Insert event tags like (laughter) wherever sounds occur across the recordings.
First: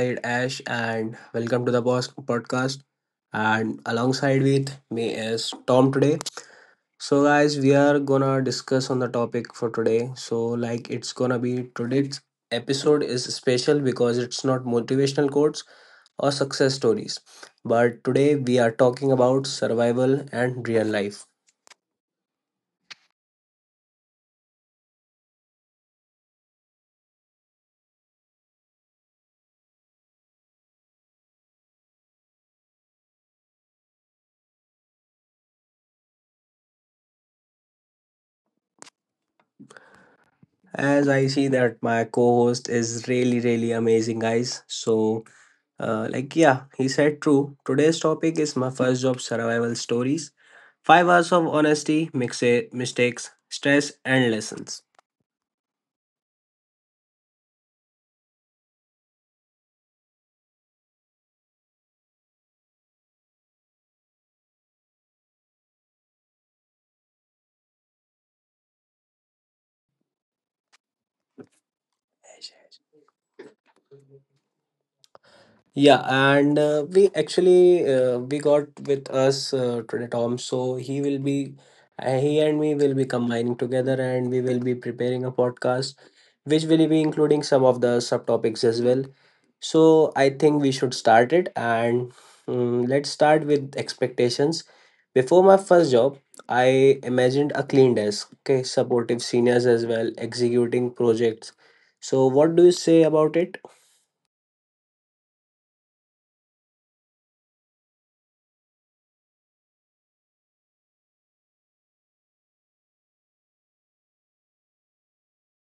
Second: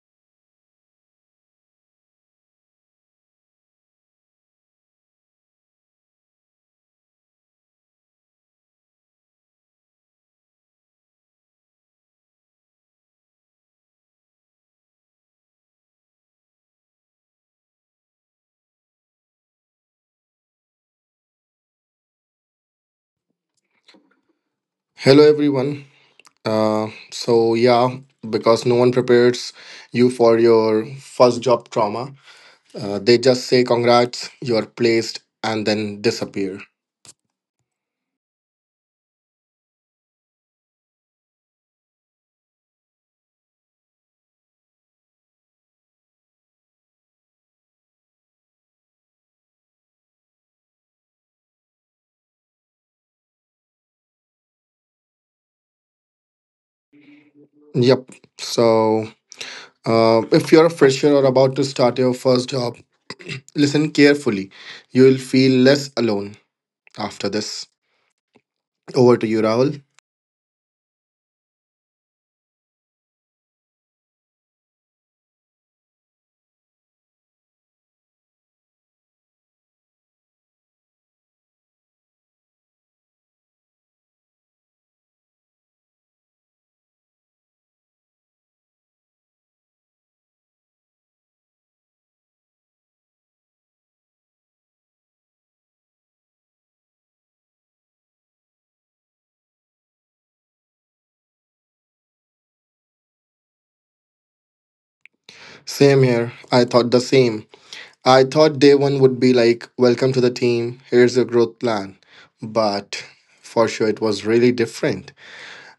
side Ash, and welcome to the Boss Podcast. And alongside with me is Tom today. So guys, we are gonna discuss on the topic for today. So like it's gonna be today's episode is special because it's not motivational quotes or success stories. But today we are talking about survival and real life. Hello, everyone. So, yeah, because no one prepares you for your first job trauma, they just say, congrats, you're placed, and then disappear. As I see that my co-host is really really amazing guys. So Yeah, he said true. Today's topic is my first job survival stories. 5 hours of honesty, mix mistakes, stress, and lessons. Yep. So, if you're a fresher or about to start your first job, (clears throat) listen carefully. You'll feel less alone after this. Over to you, Rahul. Yeah, and We actually we got with us today Tom. So he will be he and me will be combining together, and we will be preparing a podcast, which will be including some of the subtopics as well. So I think we should start it and let's start with expectations. Before my first job, I imagined a clean desk, okay, supportive seniors as well, executing projects. So what do you say about it? Same here, I thought the same. I thought day one would be like, welcome to the team, here's your growth plan. But for sure, it was really different.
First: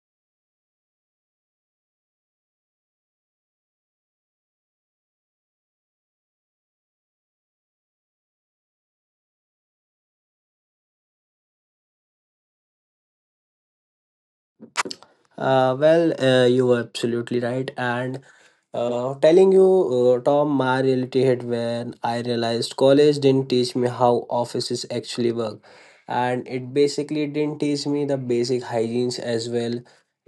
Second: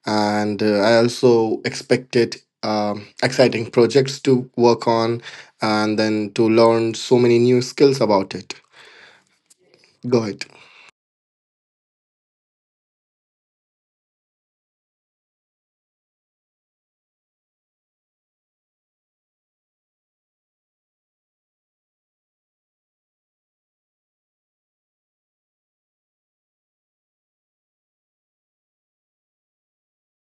And I also expected exciting projects to work on and then to learn so many new skills about it. Go ahead. You were absolutely right, and telling you, Tom, my reality hit when I realized college didn't teach me how offices actually work. And it basically didn't teach me the basic hygienes as well.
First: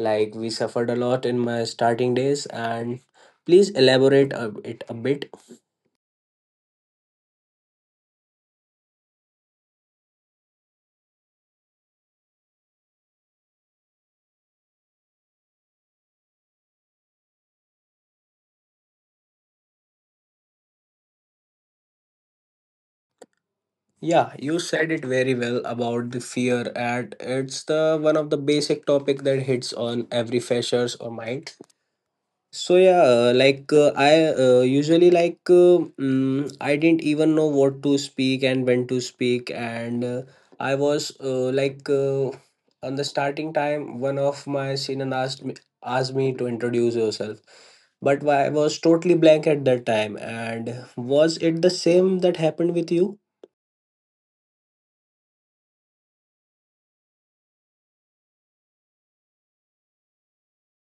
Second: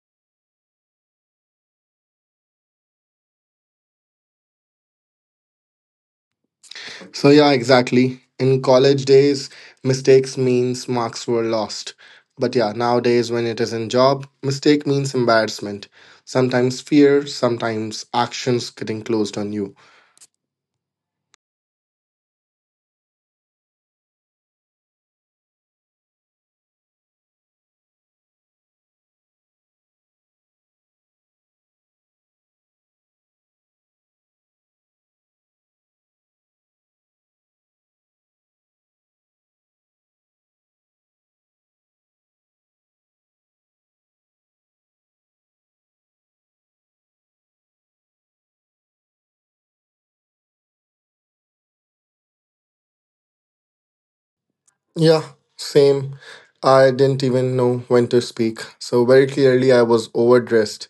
Like, we suffered a lot in my starting days. And please elaborate it a bit. So, yeah, exactly. In college days, mistakes means marks were lost. But yeah, nowadays, when it is in job, mistake means embarrassment. Sometimes fear, sometimes actions getting closed on you. Yeah, you said it very well about the fear, and it's the one of the basic topic that hits on every freshers or mind. So yeah, I I didn't even know what to speak and when to speak, and I was like on the starting time, one of my senior asked me to introduce yourself, but I was totally blank at that time. And was it the same that happened with you? Yeah, same. I didn't even know when to speak. So, very clearly, I was overdressed,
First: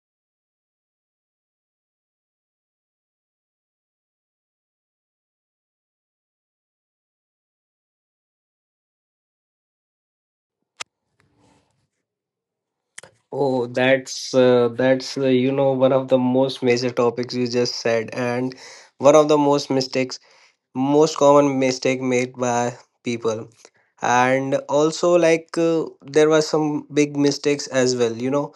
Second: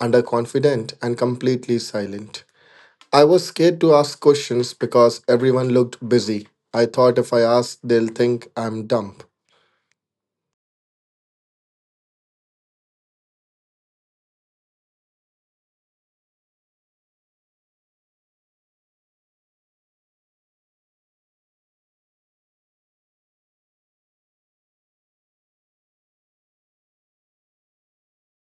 underconfident, and completely silent. I was scared to ask questions because everyone looked busy. I thought if I ask, they'll think I'm dumb. Oh, that's one of the most major topics you just said, and one of the most common mistake made by people, and also there were some big mistakes as well, you know,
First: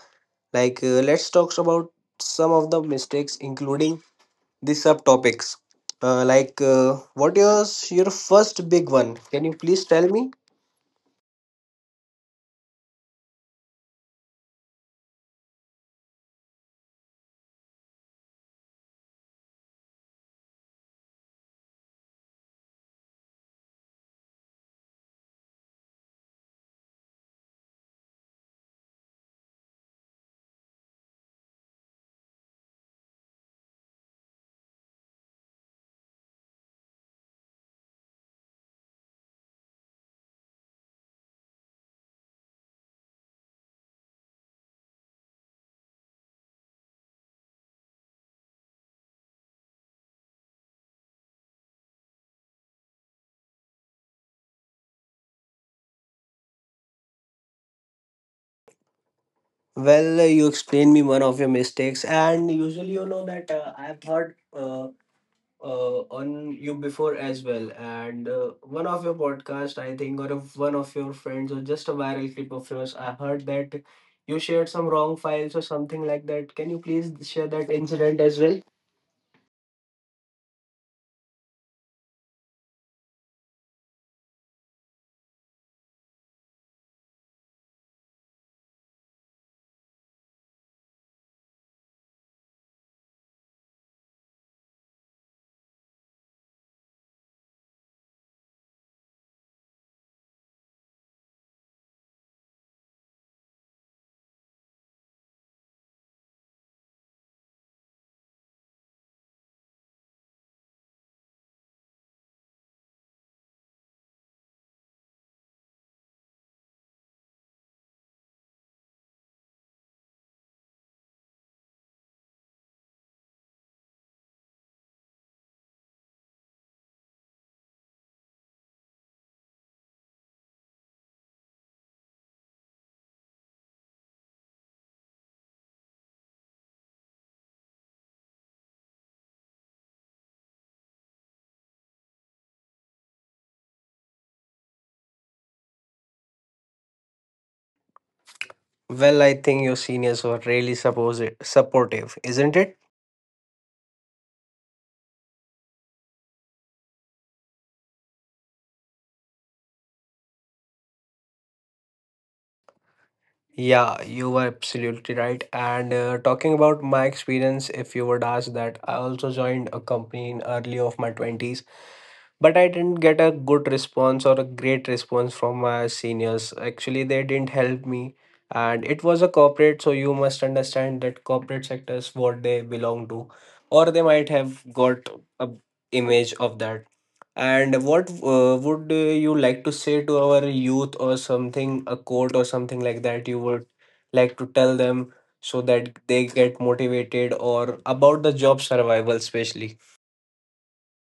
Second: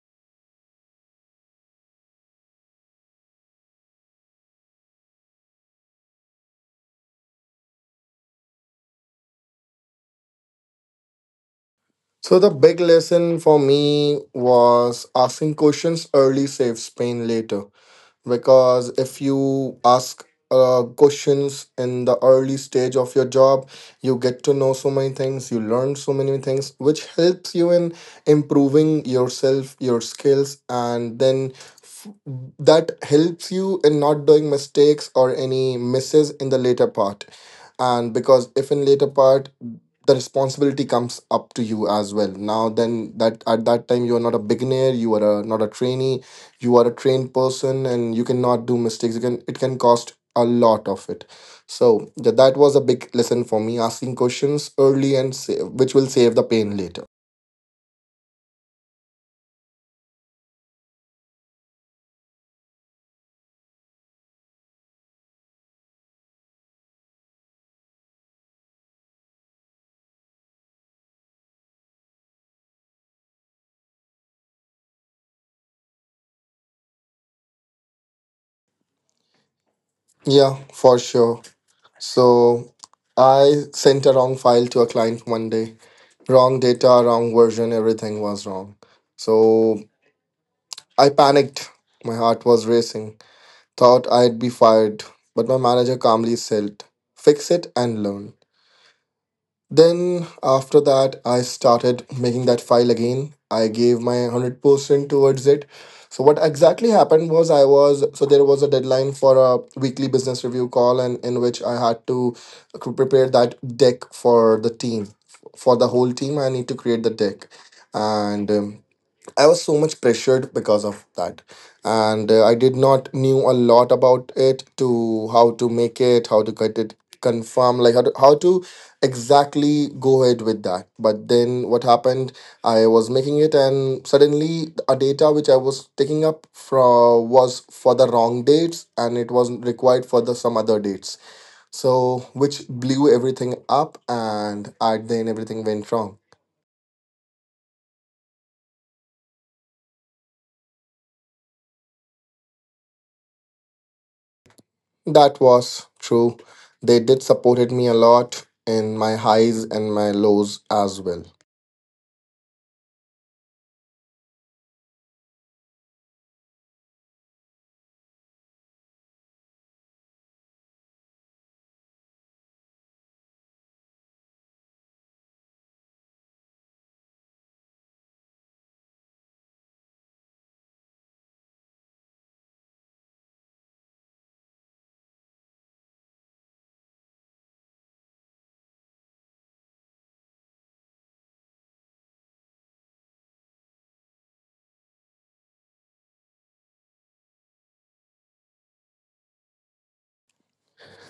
let's talk about some of the mistakes including the subtopics. What is your first big one? Can you please tell me? So, the big lesson for me was asking questions early saves pain later. Because if you ask questions in the early stage of your job, you get to know so many things, you learn so many things which helps you in improving yourself, your skills. And then f- that helps you in not doing mistakes or any misses in the later part. And because if in later part the responsibility comes up to you as well now, then that at that time you are not a beginner, you are not a trainee, you are a trained person, and you cannot do mistakes. You can, it can cost a lot of it. So yeah, that was a big lesson for me, asking questions early and save, which will save the pain later. Well, you explain me one of your mistakes, and usually you know that I've heard on you before as well, and one of your podcast, I think, or of one of your friends or just a viral clip of yours, I heard that you shared some wrong files or something like that. Can you please share that incident as well? Yeah, for sure. So I sent a wrong file to a client one day. Wrong data, wrong version, everything was wrong. So I panicked, my heart was racing, thought I'd be fired. But my manager calmly said, fix it and learn. Then after that, I started making that file again. I gave my 100% towards it. So what exactly happened was, I was, so there was a deadline for a weekly business review call, and in which I had to prepare that deck for the team. For the whole team, I need to create the deck. And I was so much pressured because of that, and I did not knew a lot about it, to how to make it, how to get it confirm, like how to exactly go ahead with that. But then what happened? I was making it, and suddenly a data which I was taking up from was for the wrong dates, and it was required for the some other dates. So which blew everything up, and at then everything went wrong. Well, I think your seniors were really suppose supportive, isn't it? That was true. They did supported me a lot in my highs and my lows as well. Yeah, you were absolutely right. And talking about my experience, if you would ask that, I also joined a company in early of my 20s, but I didn't get a good response or a great response from my seniors. Actually, they didn't help me. And it was a corporate, so you must understand that corporate sector is what they belong to, or they might have got a image of that. And what would you like to say to our youth or something, a quote or something like that you would like to tell them so that they get motivated, or about the job survival, especially?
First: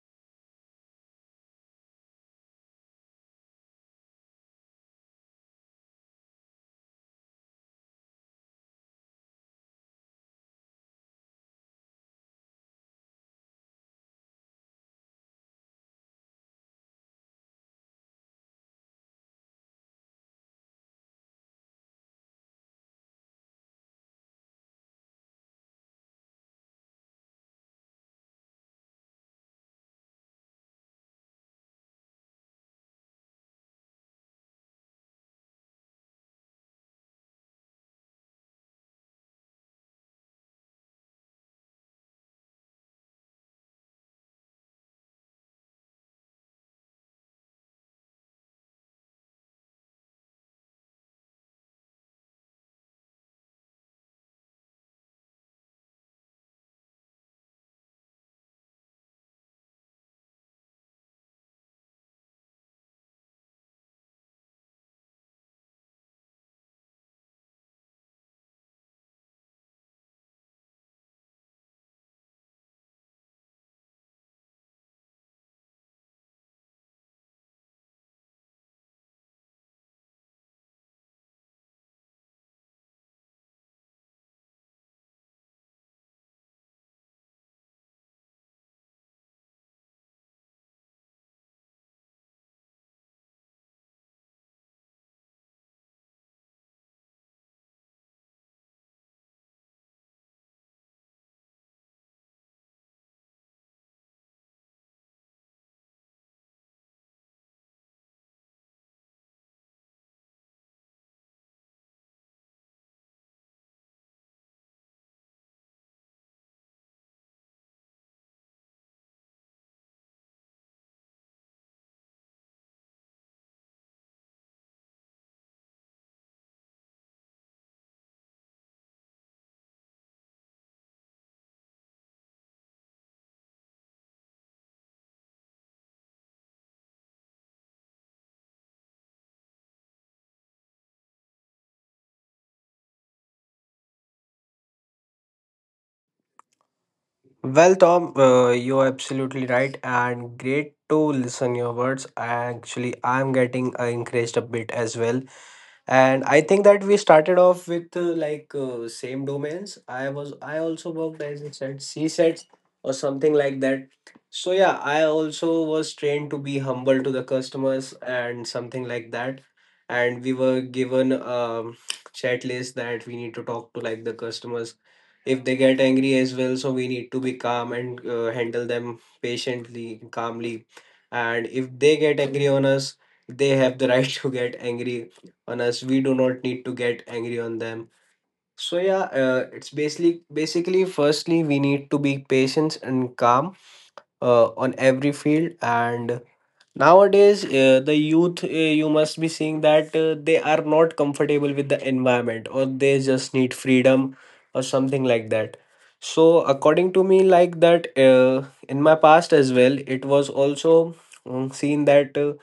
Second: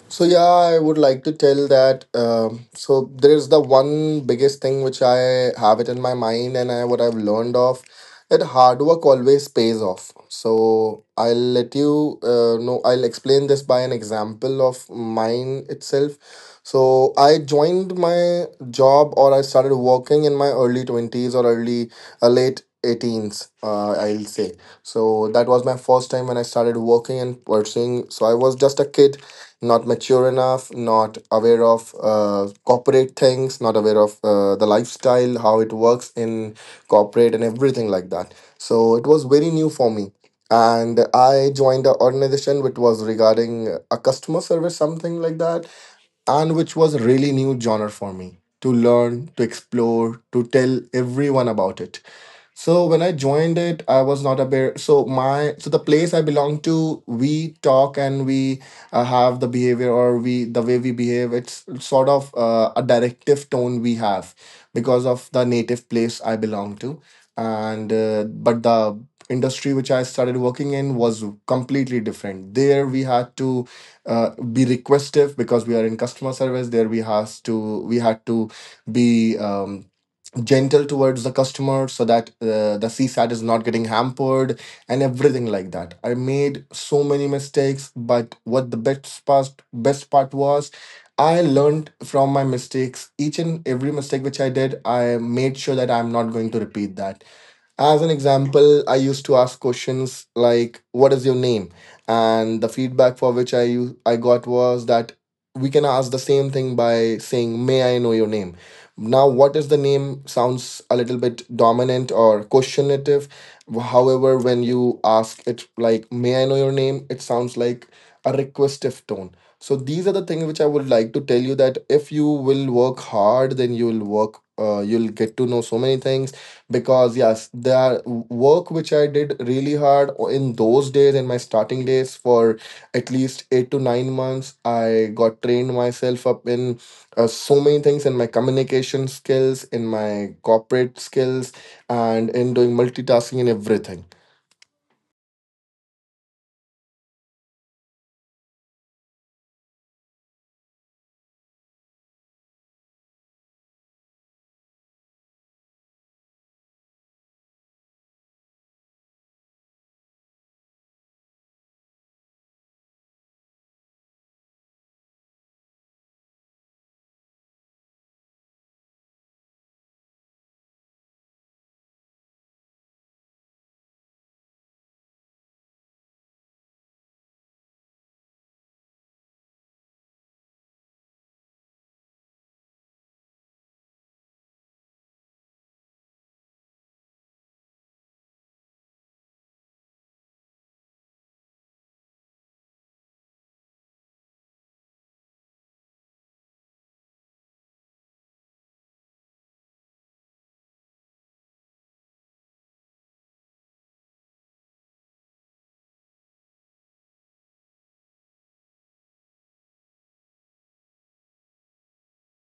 So yeah, I would like to tell that. So there's the one biggest thing which I have it in my mind, and I, what I've learned of, that hard work always pays off. So I'll let you know. I'll explain this by an example of mine itself. So I joined my job, or I started working in my early 20s, or early late 18s, I'll say. So that was my first time when I started working and pursuing. So I was just a kid, not mature enough, not aware of corporate things, not aware of the lifestyle, how it works in corporate and everything like that. So it was very new for me. And I joined an organization which was regarding a customer service, something like that, and which was a really new genre for me to learn, to explore, to tell everyone about it. So when I joined it, I was not aware. So my, so the place I belong to, we talk and we have the behavior, or we, the way we behave, it's sort of a directive tone we have, because of the native place I belong to, and but the industry which I started working in was completely different. There we had to be requestive, because we are in customer service. There we had to be gentle towards the customer so that the CSAT is not getting hampered and everything like that. I made so many mistakes, but what, the best part was, I learned from my mistakes. Each and every mistake which I did, I made sure that I'm not going to repeat that. As an example, I used to ask questions like, "What is your name?" and the feedback for which I got was that we can ask the same thing by saying, "May I know your name?" Now, what is the name sounds a little bit dominant or questionative. However, when you ask it like, "May I know your name?" it sounds like a requestive tone. So these are the things which I would like to tell you, that if you will work hard, then you will work. You'll get to know so many things, because yes, the work which I did really hard in those days, in my starting days, for at least 8 to 9 months, I got trained myself up in so many things, in my communication skills, in my corporate skills, and in doing multitasking and everything. Well, Tom, you're absolutely right and great to listen your words. Actually, I'm getting encouraged a bit as well, and I think that we started off with same domains. I also worked, as you said, c-sets or something like that. So yeah, I also was trained to be humble to the customers and something like that. And we were given chat list that we need to talk to like the customers. If they get angry as well, so we need to be calm and handle them patiently, calmly. And if they get angry on us, they have the right (laughs) to get angry on us. We do not need to get angry on them. So yeah, it's basically, firstly, we need to be patient and calm on every field. And nowadays, the youth, you must be seeing that they are not comfortable with the environment, or they just need freedom or something like that. So according to me, like that, in my past as well, it was also seen that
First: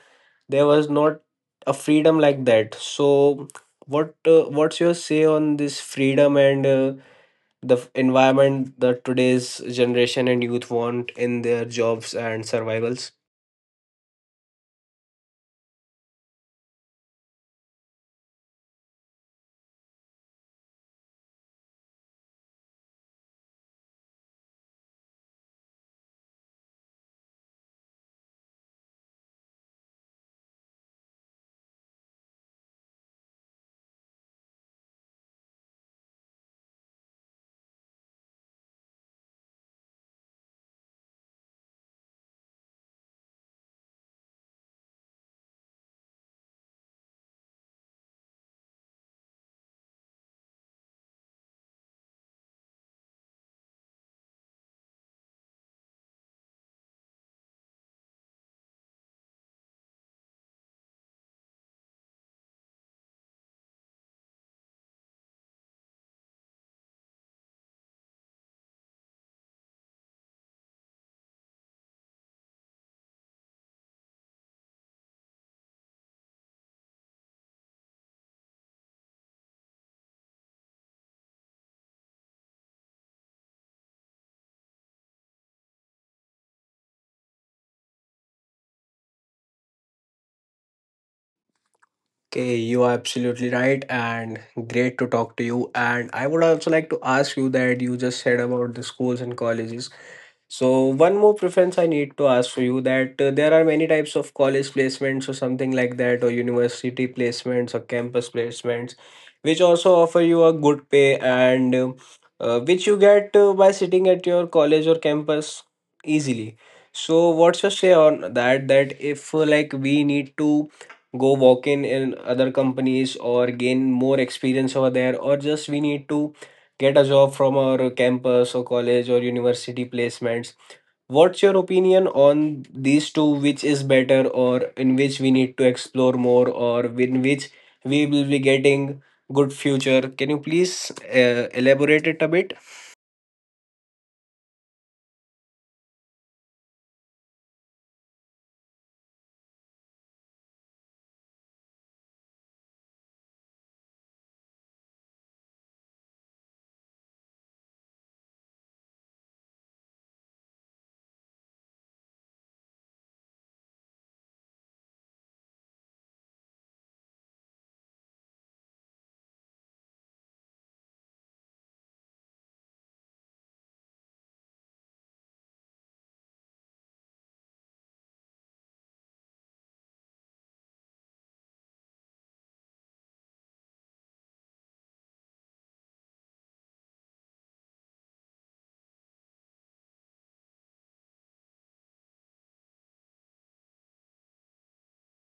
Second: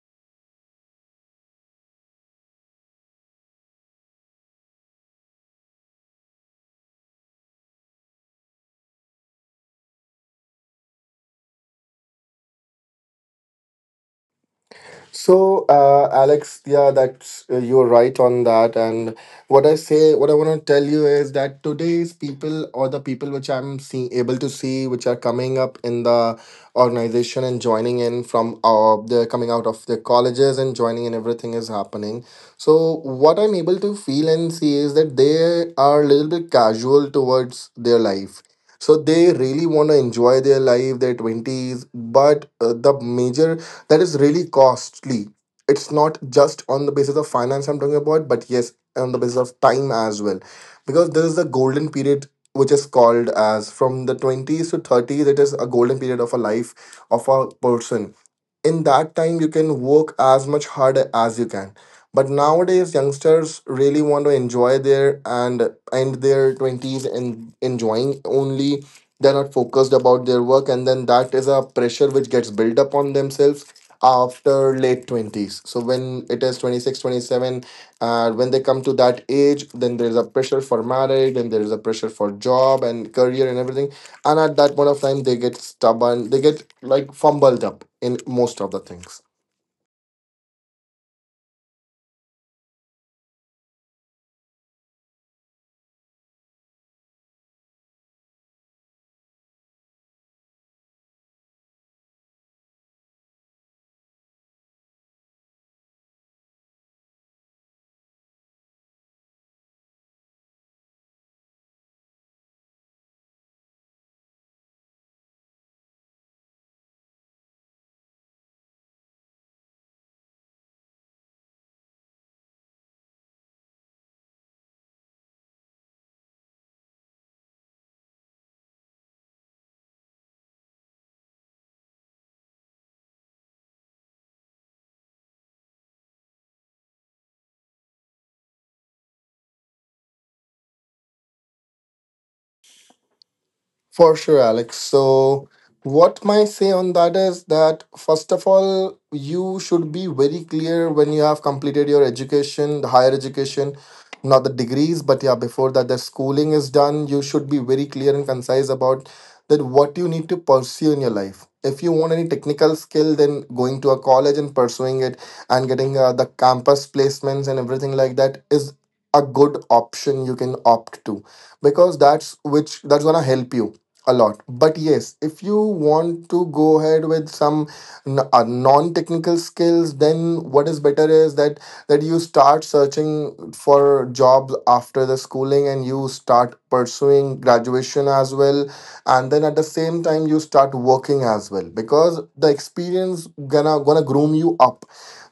there was not a freedom like that. So what's your say on this freedom and the environment that today's generation and youth want in their jobs and survivals? So, Alex, yeah, that's you're right on that. And what I say, what I want to tell you is that today's people, or the people which I'm seeing able to see, which are coming up in the organization and joining in from they're coming out of their colleges and joining in, everything is happening. So what I'm able to feel and see is that they are a little bit casual towards their life. So they really want to enjoy their life, their 20s, but the major, that is really costly. It's not just on the basis of finance I'm talking about, but yes, on the basis of time as well, because there is the golden period, which is called as from the 20s to 30s. It is a golden period of a life of a person. In that time you can work as much hard as you can, but nowadays youngsters really want to enjoy their, and end their 20s and enjoying only. They're not focused about their work, and then that is a pressure which gets built up on themselves after late 20s. So when it is six, twenty seven, 27, when they come to that age, then there's a pressure for marriage, and there's a pressure for job and career and everything, and at that point of time they get stubborn, they get like fumbled up in most of the things. Okay, you are absolutely right, and great to talk to you. And I would also like to ask you that you just said about the schools and colleges. So one more preference I need to ask for you, that there are many types of college placements or something like that, or university placements or campus placements, which also offer you a good pay and which you get by sitting at your college or campus easily. So what's your say on that, that if like we need to go walk in other companies or gain more experience over there, or just we need to get a job from our campus or college or university placements? What's your opinion on these two? Which is better, or in which we need to explore more, or in which we will be getting good future? Can you please elaborate it a bit? For sure, Alex. So, what my say on that is that first of all, you should be very clear when you have completed your education, the higher education, not the degrees, but yeah, before that, the schooling is done. You should be very clear and concise about that what you need to pursue in your life. If you want any technical skill, then going to a college and pursuing it and getting the campus placements and everything like that is a good option you can opt to, because that's, which that's gonna help you a lot. But yes, if you want to go ahead with some non-technical skills, then what is better is that, that you start searching for jobs after the schooling and you start pursuing graduation as well, and then at the same time you start working as well, because the experience gonna groom you up.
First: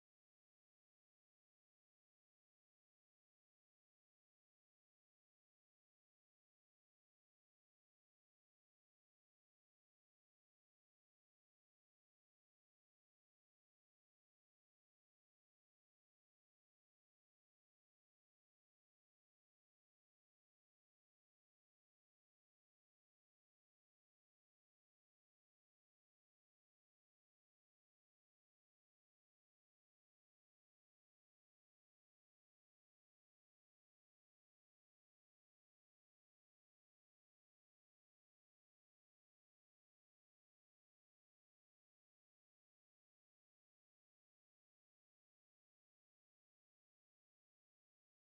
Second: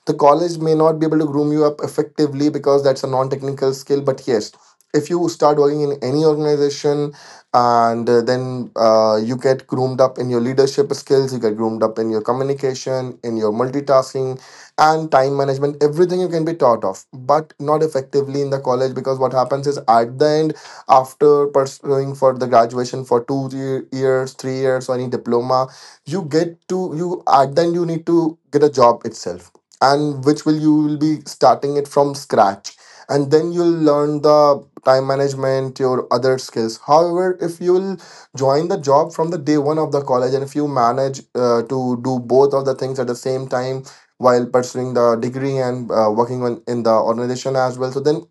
The college may not be able to groom you up effectively, because that's a non-technical skill. But yes, if you start working in any organization, and then you get groomed up in your leadership skills, you get groomed up in your communication, in your multitasking, and time management. Everything you can be taught of, but not effectively in the college because what happens is at the end, after pursuing for the graduation for two years, 3 years, or any diploma, you get to, you at the end, you need to get a job itself, and which will you will be starting it from scratch and then you'll learn the time management your other skills. However, if you'll join the job from the day one of the college and if you manage to do both of the things at the same time while pursuing the degree and working on in the organization as well, so then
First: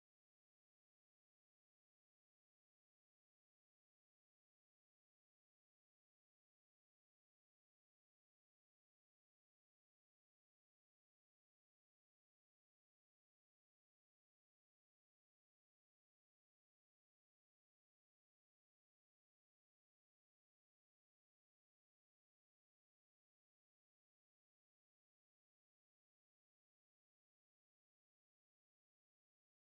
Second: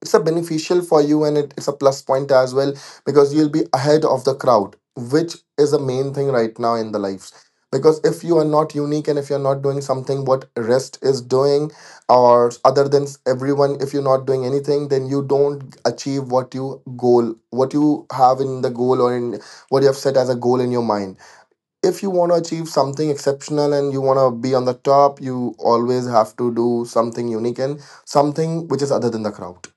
it's a beneficial for you and it's a plus point as well, because you'll be ahead of the crowd which is the main thing right now in the lives. Because if you are not unique and if you're not doing something what rest is doing or other than everyone, if you're not doing anything, then you don't achieve what you goal, what you have in the goal, or in what you have set as a goal in your mind. If you want to achieve something exceptional and you want to be on the top, you always have to do something unique and something which is other than the crowd.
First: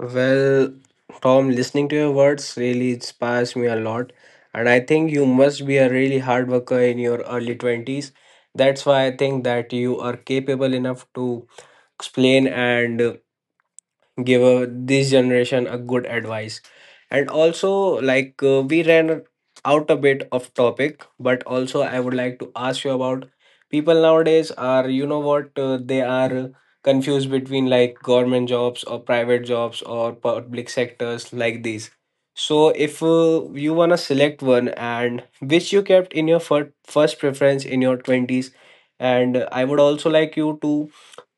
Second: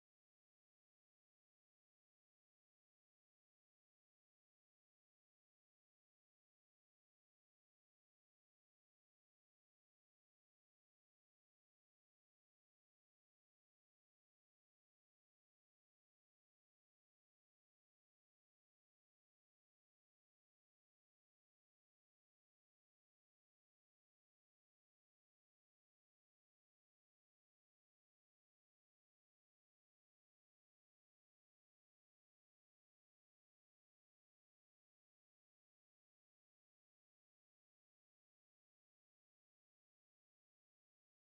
Well, Tom, listening to your words really inspires me a lot, and I think you must be a really hard worker in your early 20s. That's why I think that you are capable enough to explain and give this generation a good advice. And also we ran out a bit of topic, but also I would like to ask you about people nowadays. Are, you know what, they are confused between like government jobs or private jobs or public sectors, like these. So if you want to select one, and which you kept in your first preference in your 20s. And I would also like you to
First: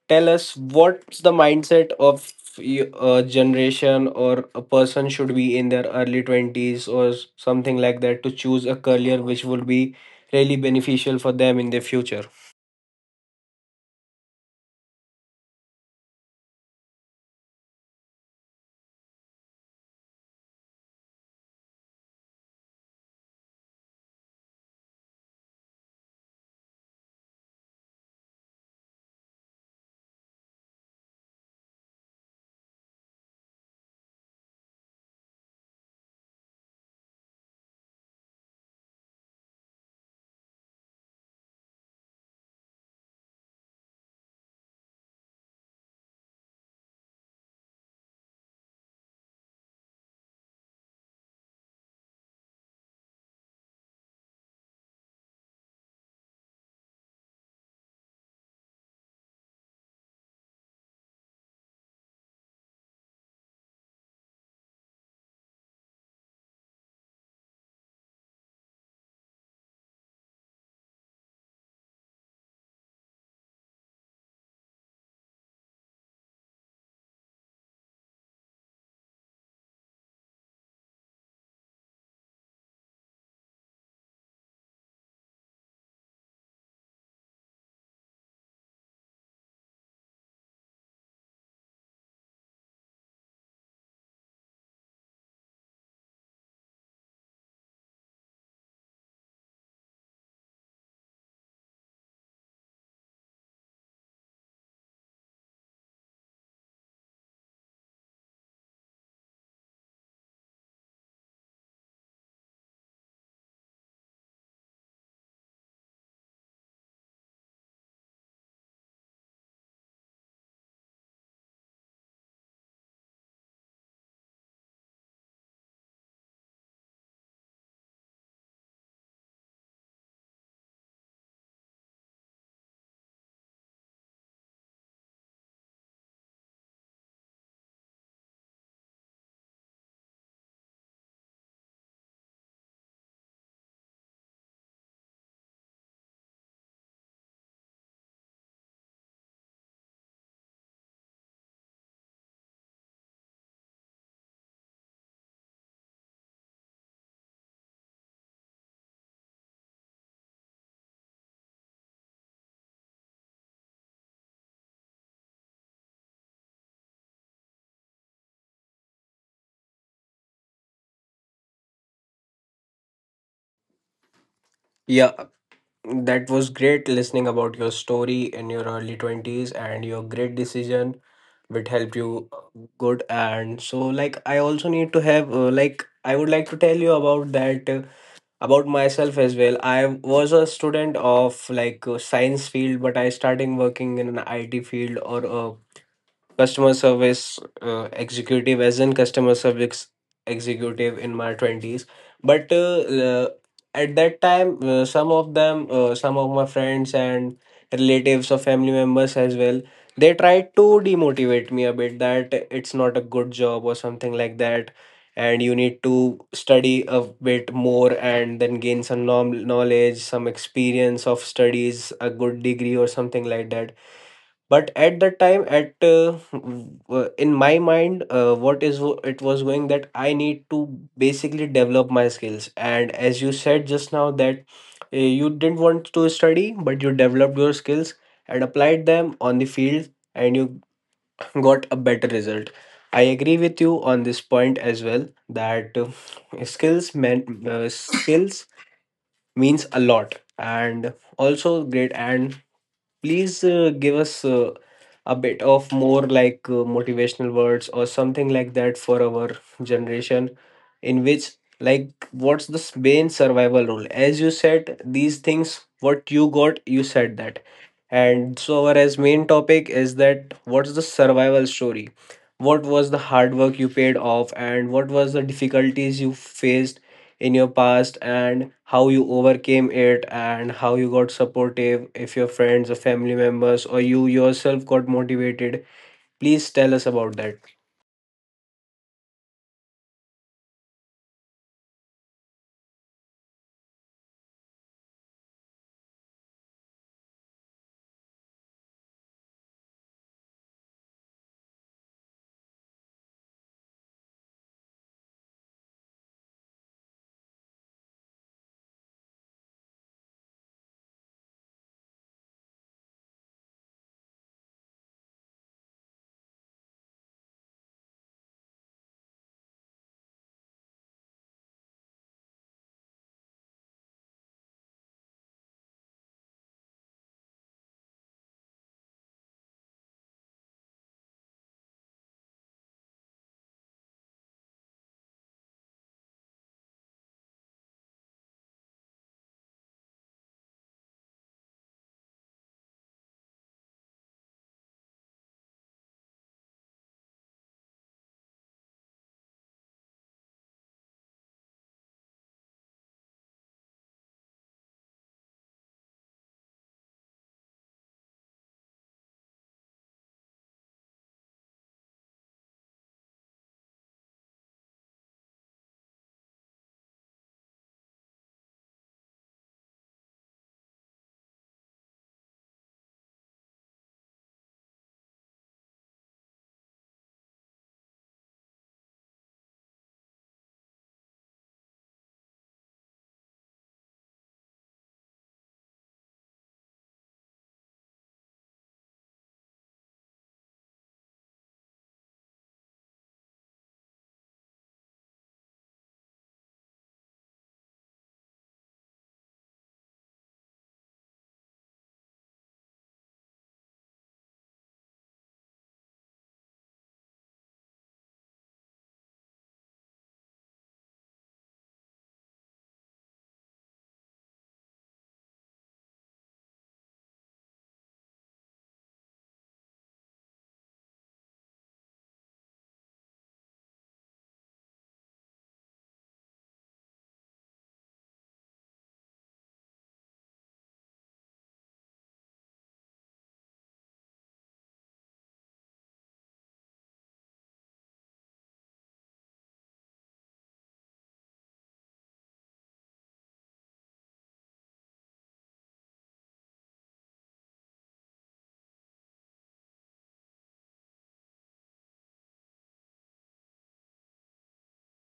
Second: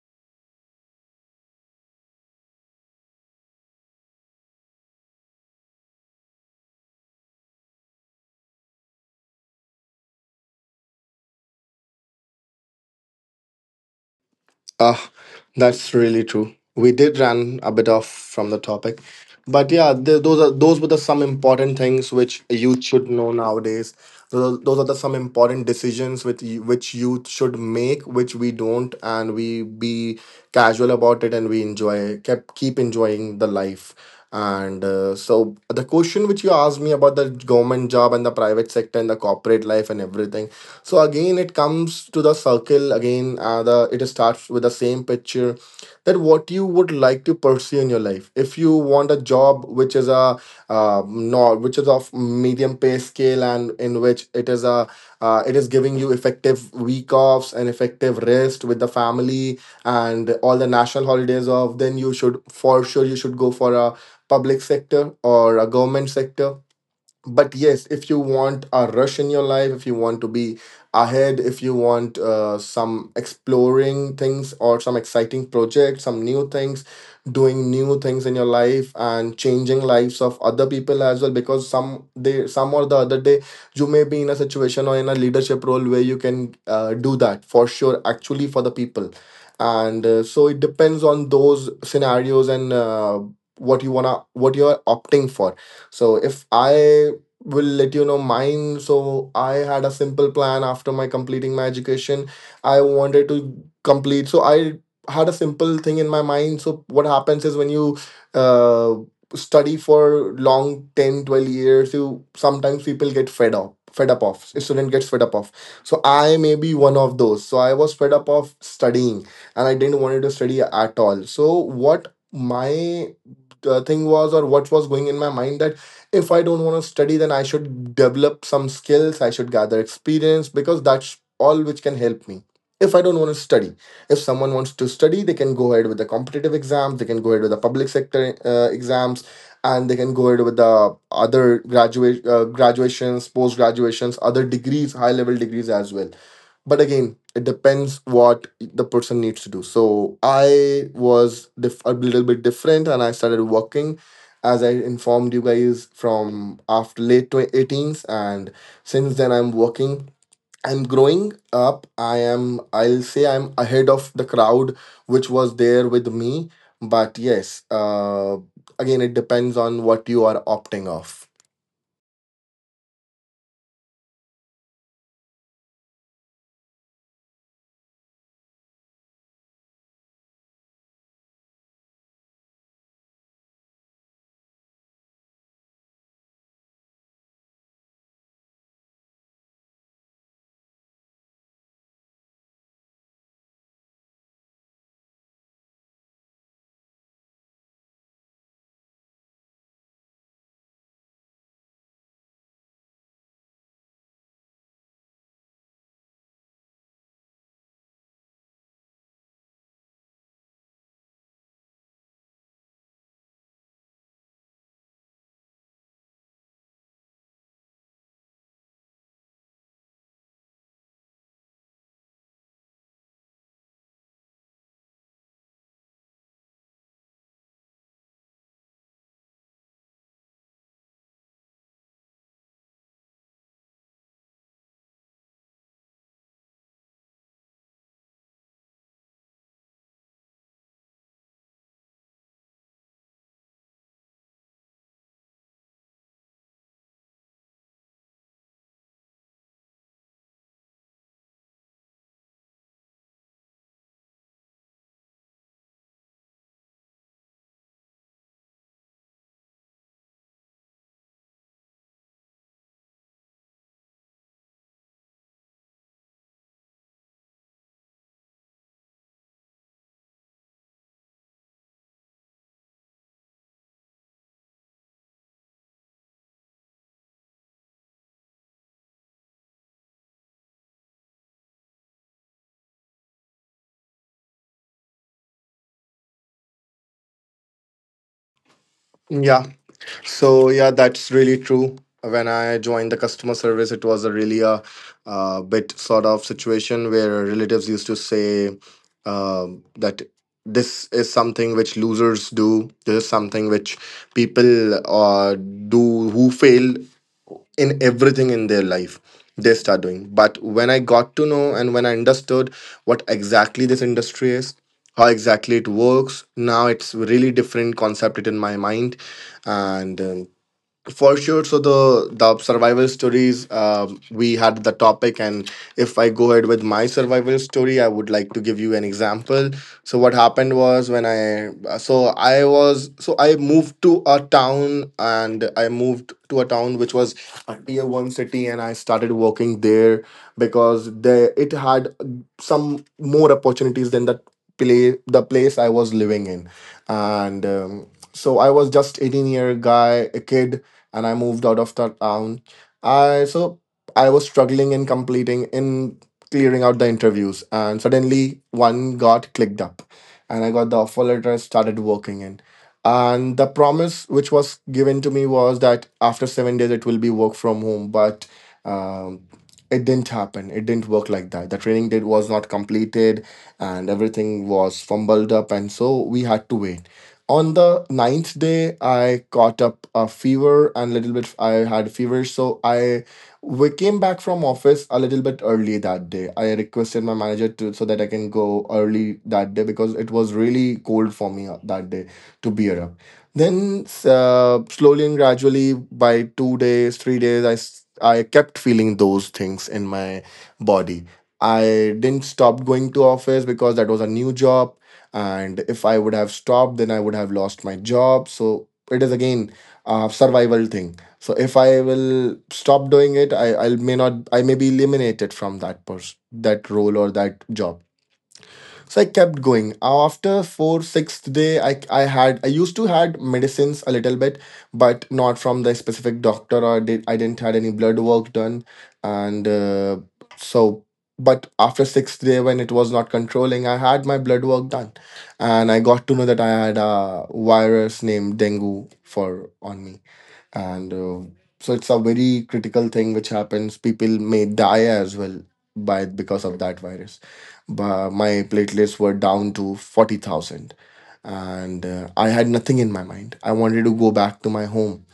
tell us, what's the mindset of y- a generation or a person should be in their early 20s or something like that to choose a career which would be really beneficial for them in their future? Ah, that's really true. We did run a bit off from the topic, but yeah, th those are those were the some important things which youth should know nowadays. Those are the some important decisions which which youth should make, which we don't, and we be casual about it and we enjoy kept keep enjoying the life. And so the question which you asked me about the government job and the private sector and the corporate life and everything, so again it comes to the circle again, the it starts with the same picture, that what you would like to pursue in your life. If you want a job which is a, not which is of medium pay scale and in which it is a, it is giving you effective week offs and effective rest with the family and all the national holidays off, then you should, for sure, you should go for a public sector or a government sector. But yes, if you want a rush in your life, if you want to be ahead, if you want some exploring things or some exciting projects, some new things, doing new things in your life and changing lives of other people as well, because some day some or the other day you may be in a situation or in a leadership role where you can do that for sure actually for the people. And so it depends on those scenarios, and what you're opting for. So if I will let you know mine, so I had a simple plan after my completing my education. I wanted to complete. So I had a simple thing in my mind. So what happens is, when you uh, study for long 10 12 years, you sometimes, people get fed up of, a student gets fed up of, so I may be one of those. So I was fed up of studying and I didn't wanted to study at all. So what my thing was, or what was going in my mind, that if I don't want to study, then I should develop some skills, I should gather experience, because that's all which can help me if I don't want to study. If someone wants to study, they can go ahead with the competitive exams, they can go ahead with the public sector exams, and they can go ahead with the other graduate graduations, post graduations, other degrees, high level degrees as well. But again, it depends what the person needs to do. So I was a little bit different and I started working, as I informed you guys, from after late 18s. And since then I'm working, I'm growing up, I'll say I'm ahead of the crowd which was there with me. But yes, again it depends on what you are opting off. Yeah, that was great listening about your story in your early 20s and your great decision which helped you good. And so like I also need to have, I would like to tell you about that, about myself as well. I was a student of like a science field, but I starting working in an IT field, or a customer service executive as in customer service executive in my 20s. But uh, at that time, some of my friends and relatives or family members as well, they tried to demotivate me a bit that it's not a good job or something like that, and you need to study a bit more and then gain some knowledge, some experience of studies, a good degree or something like that. But at that time, in my mind, it was going that I need to basically develop my skills. And as you said just now, that you didn't want to study, but you developed your skills and applied them on the field, and you (laughs) got a better result. I agree with you on this point as well, that skills man skills means a lot. And also great. And please give us a bit of more like motivational words or something like that for our generation, in which like what's the main survival rule, as you said these things, what you got, you said that. And so our as main topic is that, what's the survival story? What was the hard work you paid off, and what was the difficulties you faced in your past, and how you overcame it, and how you got supportive if your friends or family members, or you yourself got motivated? Please tell us about that. Yeah. So yeah, that's really true. When I joined the customer service, it was a really bit sort of situation where relatives used to say, that this is something which losers do. This is something which people do who fail in everything in their life they start doing. But when I got to know and when I understood what exactly this industry is, how exactly it works, now it's really different concept it in my mind. And for sure. So the survival stories, we had the topic. And if I go ahead with my survival story, I would like to give you an example. So what happened was, when I so I moved to a town. And I moved to a town which was a tier 1 city and I started working there because they it had some more opportunities than the place I was living in. And so I was just 18-year guy, a kid. And I moved out of that town. I so I was struggling in completing, in clearing out the interviews, and suddenly one got clicked up, and I got the offer letter and started working in. And the promise which was given to me was that after 7 days it will be work from home, but. Um, it didn't happen. It didn't work like that. The training date was not completed and everything was fumbled up. And so we had to wait. On the ninth day, I caught up a fever and a little bit. I had fever, so I we came back from office a little bit early that day. I requested my manager to so that I can go early that day because it was really cold for me that day to be up. Then slowly and gradually, by 2 days, 3 days, I kept feeling those things in my body. I didn't stop going to office because that was a new job, and if I would have stopped, then I would have lost my job. So it is again a survival thing. So if I will stop doing it, I may not, I may be eliminated from that person, that role, or that job. So I kept going. After four sixth day, I used to had medicines a little bit, but not from the specific doctor. I didn't had any blood work done. And so but after sixth day, when it was not controlling, I had my blood work done and I got to know that I had a virus named dengue for on me. And so it's a very critical thing which happens, people may die as well by because of that virus. But my platelets were down to 40,000. And I had nothing in my mind, I wanted to go back to my home.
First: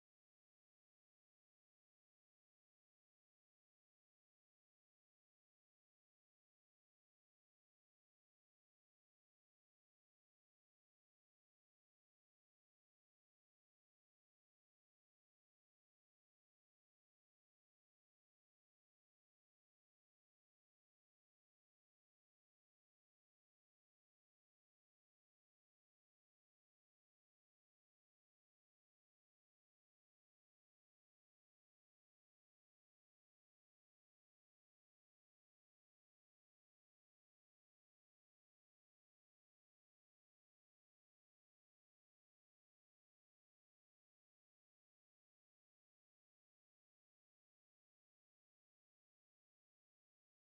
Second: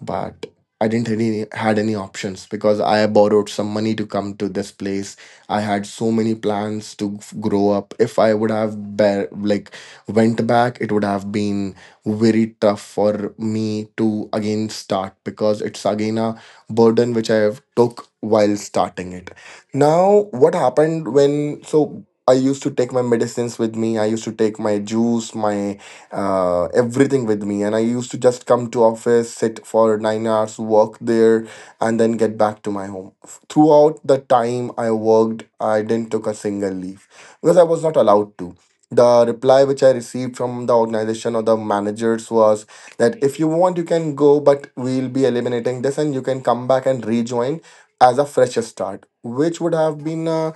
But I didn't really had any options because I borrowed some money to come to this place. I had so many plans to grow up. If I would have like went back, it would have been very tough for me to again start because it's again a burden which I have took while starting it. Now, what happened when, so I used to take my medicines with me. I used to take my juice, my everything with me, and I used to just come to office, sit for 9 hours, work there, and then get back to my home. Throughout the time I worked, I didn't took a single leave because I was not allowed to. The reply which I received from the organization or the managers was that if you want, you can go, but we'll be eliminating this and you can come back and rejoin as a fresh start, which would have been a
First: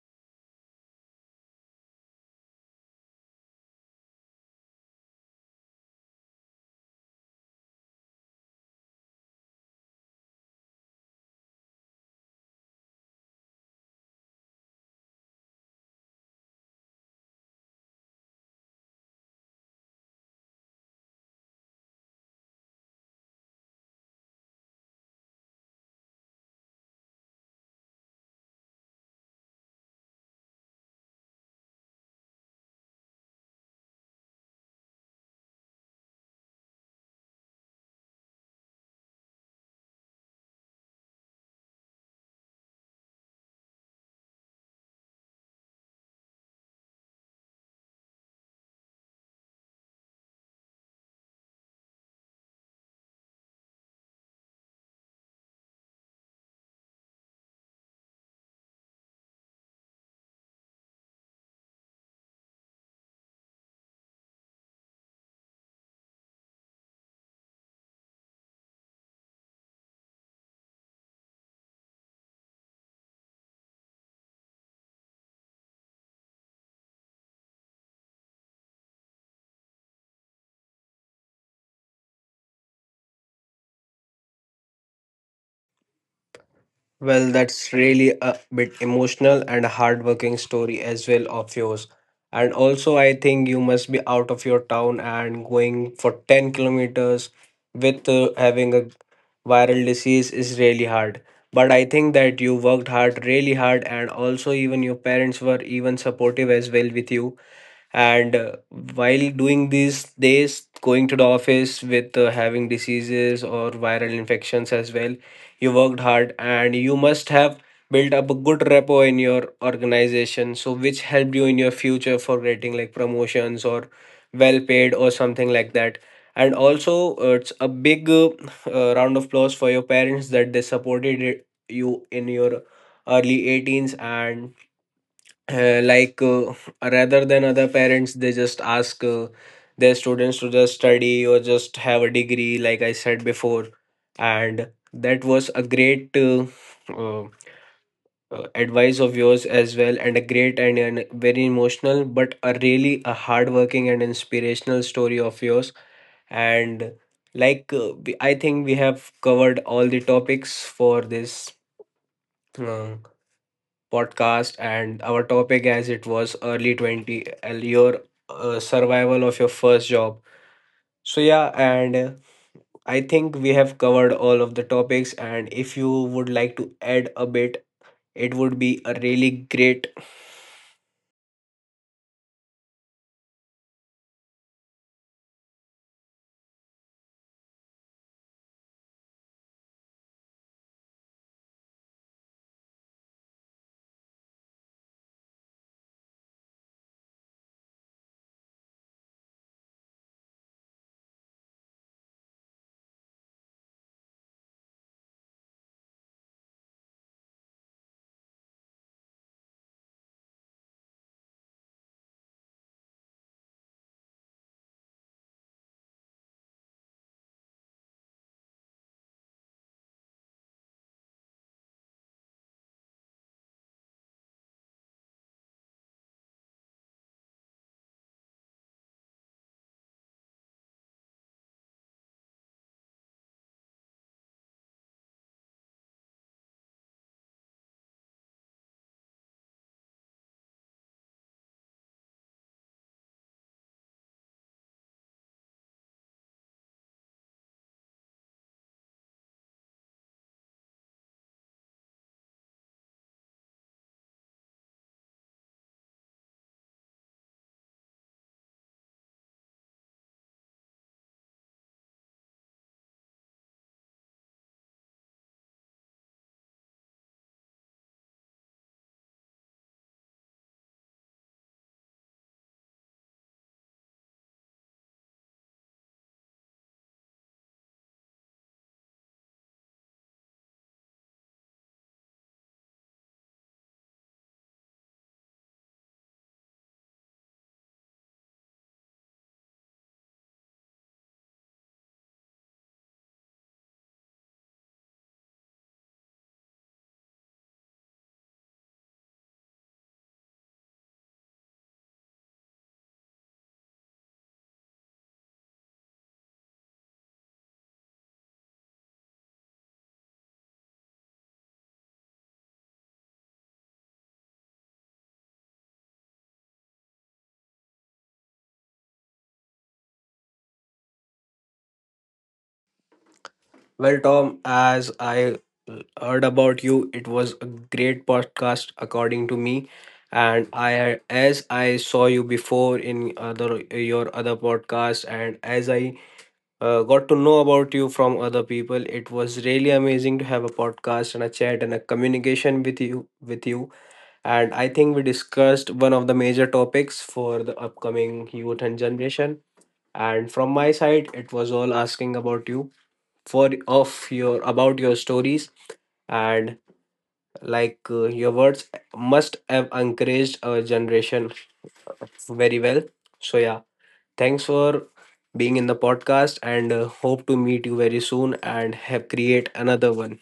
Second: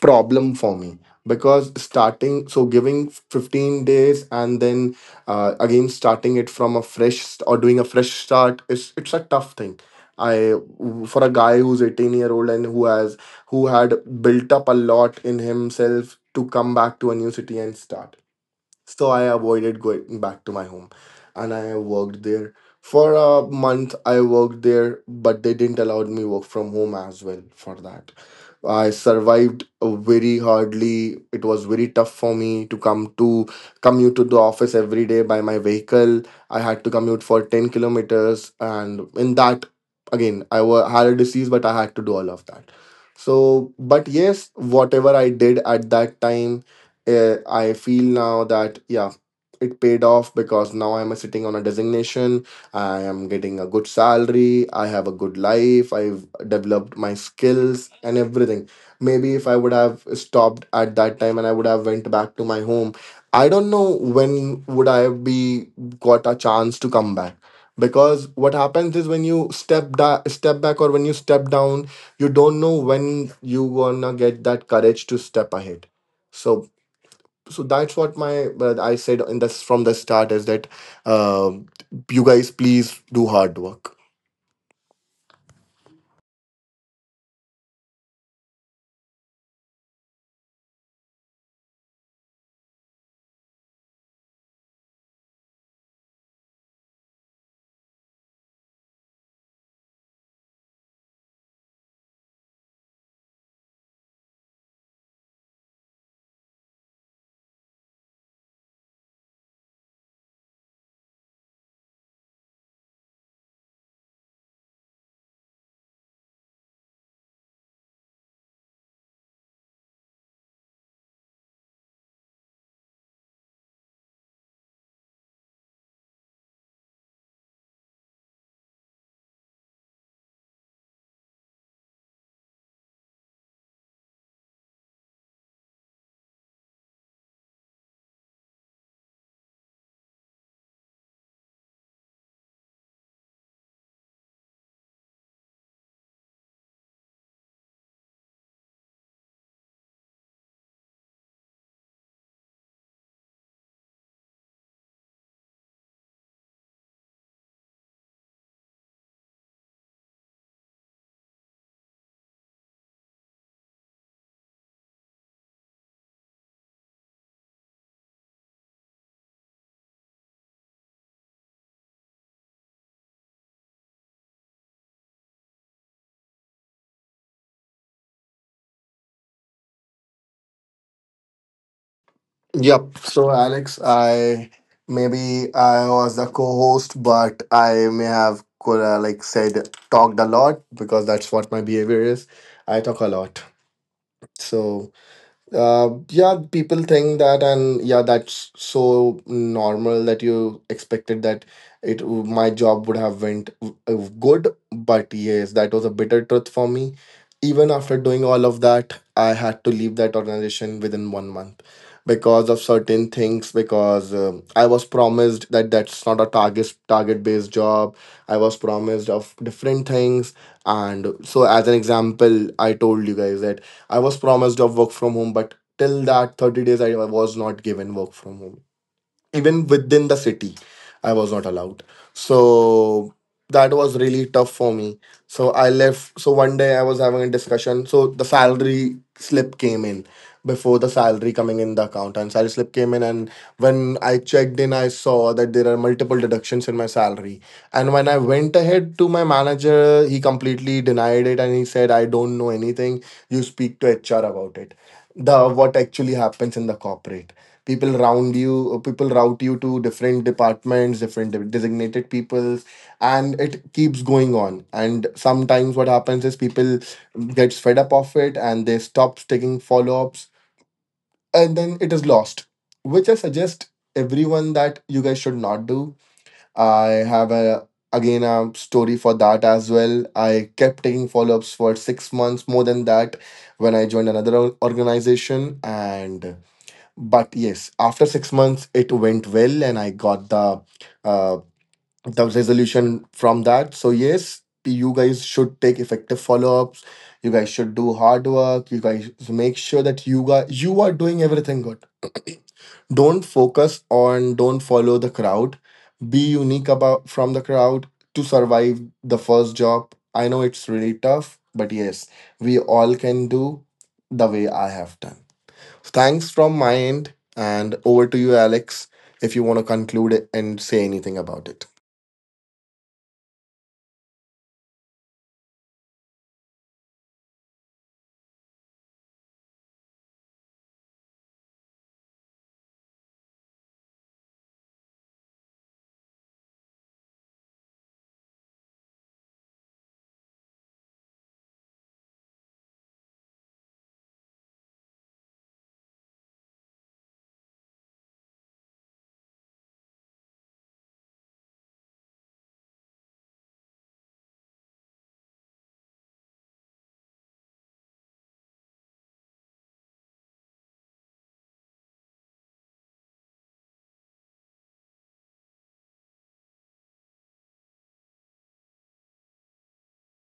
problem for me, because starting, so giving 15 days and then again starting it from a fresh or doing a fresh start is it's a tough thing I For a guy who's 18-year-old and who had built up a lot in himself, to come back to a new city and start. So I avoided going back to my home and I worked there. For a month I worked there, but they didn't allow me work from home as well for that. I survived very hardly. It was very tough for me to commute to the office every day by my vehicle. I had to commute for 10 kilometers, and in that again had a disease, but I had to do all of that. So but yes, whatever I did at that time, I feel now that yeah, it paid off because now I'm sitting on a designation. I am getting a good salary. I have a good life. I've developed my skills and everything. Maybe if I would have stopped at that time and I would have went back to my home, I don't know when would I be got a chance to come back. Because what happens is, when you step back or when you step down, you don't know when you gonna get that courage to step ahead. So so that's what my, but I said in this from the start, is that um you guys please do hard work. Well, that's really a bit emotional and a hardworking story as well of yours. And also, I think you must be out of your town and going for 10 kilometers with having a viral disease is really hard. But I think that you worked hard, really hard, and also even your parents were even supportive as well with you. And while doing these days, going to the office with having diseases or viral infections as well, you worked hard, and you must have built up a good repo in your organization, so which helped you in your future for getting like promotions or well paid or something like that. And also it's a big round of applause for your parents that they supported it, you, in your early 18s. And uh, like uh, rather than other parents, they just ask their students to just study or just have a degree, like I said before. And that was a great uh, advice of yours as well, and a great and very emotional but a really a hardworking and inspirational story of yours. And I think we have covered all the topics for this uh, podcast. And our topic, as it was early 20, your survival of your first job. So yeah, and I think we have covered all of the topics. And if you would like to add a bit, it would be a really great. Yep. So Alex, I, maybe I was the co-host, but I may have could like said talked a lot because that's what my behavior is. I talk a lot. So yeah, people think that, and yeah, that's so normal that you expected that it my job would have went good, but yes, that was a bitter truth for me. Even after doing all of that, I had to leave that organization within one month because of certain things. Because I was promised that that's not a target based job. I was promised of different things, and so, as an example, I told you guys that. I was promised of work from home, but till that 30 days I was not given work from home, even within the city I was not allowed. So that was really tough for me. So I left. So one day I was having a discussion, so the salary slip came in, before the salary coming in the account, and salary slip came in, and when I checked in, I saw that there are multiple deductions in my salary. And when I went ahead to my manager, he completely denied it and he said, I don't know anything, you speak to HR about it. The What actually happens in the corporate, people route you to different departments, different designated peoples. And it keeps going on, and sometimes what happens is people gets fed up of it and they stop taking follow-ups and then it is lost, which I suggest everyone that you guys should not do. I have a again a story for that as well. I kept taking follow-ups for 6 months, more than that, when I joined another organization. And but yes, after 6 months it went well and I got the uh, the resolution from that. So yes, you guys should take effective follow-ups, you guys should do hard work, you guys make sure that you guys, you are doing everything good. (clears throat) don't focus on Don't follow the crowd. Be unique about from the crowd, to survive the first job. I know it's really tough, but yes, we all can do the way I have done. Thanks from my end, and over to you, Alex, if you want to conclude it and say anything about it. Well, Tom, as I heard about you, it was a great podcast according to me. And I, as I saw you before in other your other podcast, and as I got to know about you from other people. It was really amazing to have a podcast and a chat and a communication with you. And I think we discussed one of the major topics for the upcoming youth and generation. And from my side, it was all asking about you, for of your about your stories. And your words must have encouraged our generation very well. So yeah, thanks for being in the podcast, and hope to meet you very soon and have create another one.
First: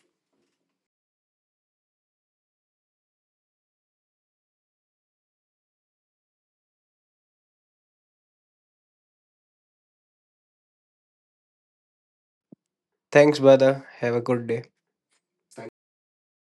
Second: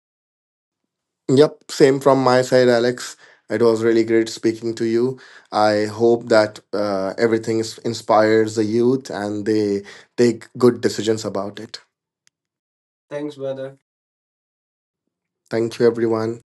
Yep, same from my side, Alex. It was really great speaking to you. I hope that everything inspires the youth and they take good decisions about it. Thanks, Thanks brother. brother. Have a good day. Thank you, everyone.